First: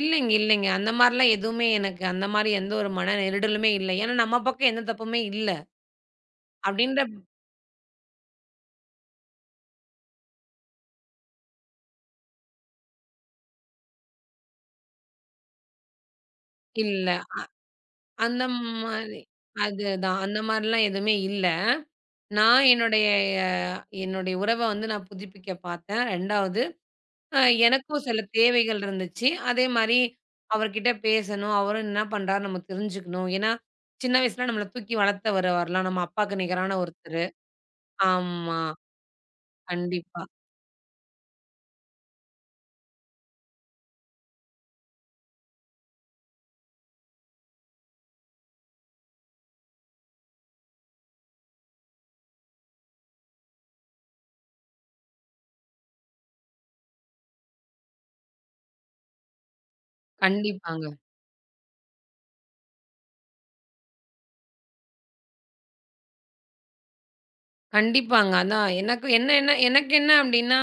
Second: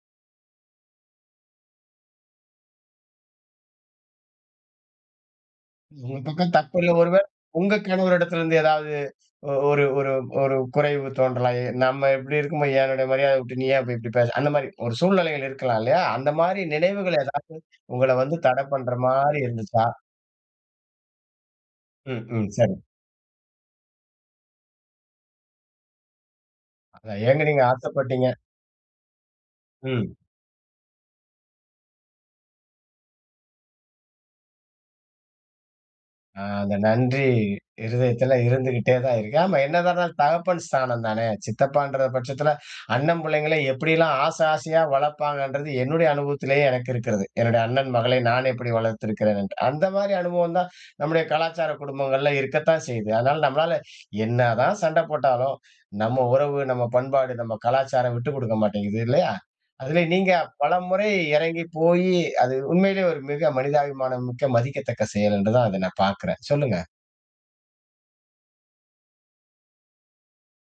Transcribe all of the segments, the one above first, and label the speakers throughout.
Speaker 1: இல்லைங்க, இல்லைங்க. அந்த மாரி எல்லாம் எதுவுமே எனக்கு அந்த மாரி எந்த ஒரு மன நெருடலுமே இல்லை. ஏன்னா, நம்ம பக்கம் எந்தத் தப்பும் இல்ல.
Speaker 2: உங்க பக்கம் தப்பு இல்ல
Speaker 1: அப்படின்றப்
Speaker 2: பொழுது, உங்க கணவர் இடத்திலிருந்து ஏதாவது ஒரு ஒரு ஒரு குறைவு தோன்றலாம். எ நம்ம எப்படி இருக்கும்போது, என்னுடைய மரியாதை விட்டு நீ அப்படி இப்படி பேசுற அந்த மாரி ஒரு சூழ்நிலைகள் இருக்கலாம். இல்லையா? அந்த மாரி
Speaker 1: இல்ல,
Speaker 2: நினைவுகள் ஏதாச்சும் உங்களை
Speaker 1: அ
Speaker 2: வந்து
Speaker 1: அந்த
Speaker 2: தடை பண்ற
Speaker 1: மாரி
Speaker 2: மாரி
Speaker 1: அது
Speaker 2: இருந்துச்சா?
Speaker 1: தான், அந்த மாரிலாம் எதுவுமே இல்ல.
Speaker 2: ம், ம்,
Speaker 1: நான்
Speaker 2: சரி.
Speaker 1: என்னுடைய அ, என்னுடைய உறவ வந்து, நான் புதுப்பிக்க பாத்தேன். 2வது
Speaker 2: ஏங்க,
Speaker 1: எ
Speaker 2: நீங்க
Speaker 1: எனக்கும் சில
Speaker 2: ஆசைப்பட்டீங்க?
Speaker 1: தேவைகள் இருந்துச்சு. அதே, மாரி
Speaker 2: ம்.
Speaker 1: அவர்கிட்ட பேசணும், அவரு என்ன பண்றார்ன்னு நாம தெரிஞ்சுக்கணும், ஏன்னா சின்ன வயசுல நம்மள தூக்கி வளர்த்தவரு அவர்லாம். நம்ம அப்பாவுக்கு
Speaker 2: அ. அந்த
Speaker 1: நிகரான
Speaker 2: நன்றி
Speaker 1: ஒருத்தரு.
Speaker 2: இருதயத்துல
Speaker 1: ஆமா
Speaker 2: இருந்துகிட்டே தான் இருக்க, ஆமா என்னதான் இருந்தாலும்
Speaker 1: கண்டிப்பா.
Speaker 2: தகப்பன் ஸ்தானம்தானே, சித்தப்பான்ற பட்சத்துல அண்ணன் புள்ளைங்களை எப்படியெல்லாம் ஆசை ஆசையா வளர்ப்பாங்கன்றது, என்னுடைய அனுபவத்திலேயே எனக்கு இருக்கிறது. என்னுடைய அண்ணன் மகளை நான் எப்படி வளர்த்திருக்கிறேன் என்று. அந்த மாரி, அனுபவம் தான் நம்முடைய கலாச்சார குடும்பங்கள்ல இருக்கத்தான் செய்யுது. அதனால, நம்மளால என்னதான் சண்டை போட்டாலும் நம்ம உறவு, நம்ம பண்பாடு, நம்ம கலாச்சாரம் விட்டுக்கொடுக்க மாட்டிங்குது இல்லேயா? அதுலே நீங்க பல
Speaker 1: கண்டிப்பாங்க.
Speaker 2: முறை இறங்கிப் போயி அது உண்மையிலே ஒரு மிக மனிதாபிமானமிக்க மதிக்கத்தக்க செயல் என்று தான், அதை நான் பாக்கறேன். சொல்லுங்க.
Speaker 1: கண்டிப்பாங்க. அதான், எனக்கு என்ன எனக்கு என்ன அப்டின்னா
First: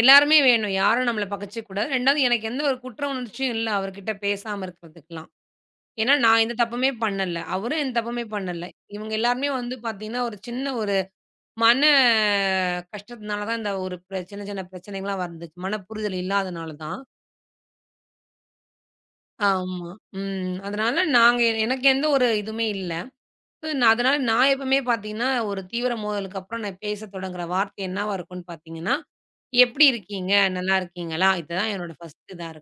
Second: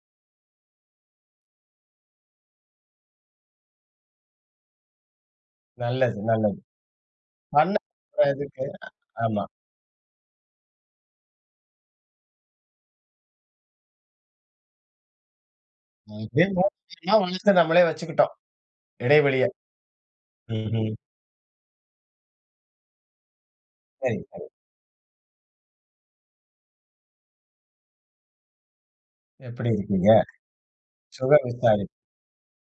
Speaker 1: எல்லாருமே வேணும். யாரும் நம்மள பகச்சுக்க கூடாது. இரண்டாவது எனக்கு எந்த ஒரு குற்ற உணர்ச்சியும் இல்ல, அவர்கிட்ட பேசாம இருக்குறதுக்கெல்லாம். ஏன்னா,
Speaker 2: நல்லது
Speaker 1: நான்
Speaker 2: நல்லது.
Speaker 1: எந்தத் தப்புமே பண்ணல,
Speaker 2: நல்ல
Speaker 1: அவரு எந்தத் தப்புமே
Speaker 2: ஒரு இதுக்கு,
Speaker 1: பண்ணல. இவங்க
Speaker 2: ஆமா.
Speaker 1: எல்லாருமே வந்து பாத்தீங்கன்னா ஒரு சின்ன ஒரு மன கஷ்டத்துனால தான், இந்த ஒரு பிரச்சன சின்ன சின்னப் பிரச்சனைகள் எல்லாம் வந்துச்சி, மனப்புரிதல்
Speaker 2: எப்பயும் போல
Speaker 1: இல்லாதனாலதான்.
Speaker 2: [unintelligible] வழக்கம் நம்மளே வச்சுக்கிட்டோம். இடைவெளிய.
Speaker 1: ஆமா, ம்.
Speaker 2: ம்ஹ்ம்.
Speaker 1: அதனால, நாங்க எனக்கு எந்த ஒரு இதுமே இல்ல. அதனால,
Speaker 2: சரி, சரி.
Speaker 1: நான் எப்பவுமே பாத்தீங்கன்னா ஒரு தீவிர மோதலுக்கு அப்புறம் பேசத் தொடங்குற வார்த்தை என்னவா இருக்கும்னு பாத்தீங்கன்னா,
Speaker 2: எப்படி
Speaker 1: எப்படி
Speaker 2: இருக்கீங்க?
Speaker 1: இருக்கீங்க? நல்லா இருக்கீங்களா?
Speaker 2: சுகம்
Speaker 1: இது தான்
Speaker 2: விசாரி.
Speaker 1: என்னோட பஸ்ட் இதான் இருக்கும்.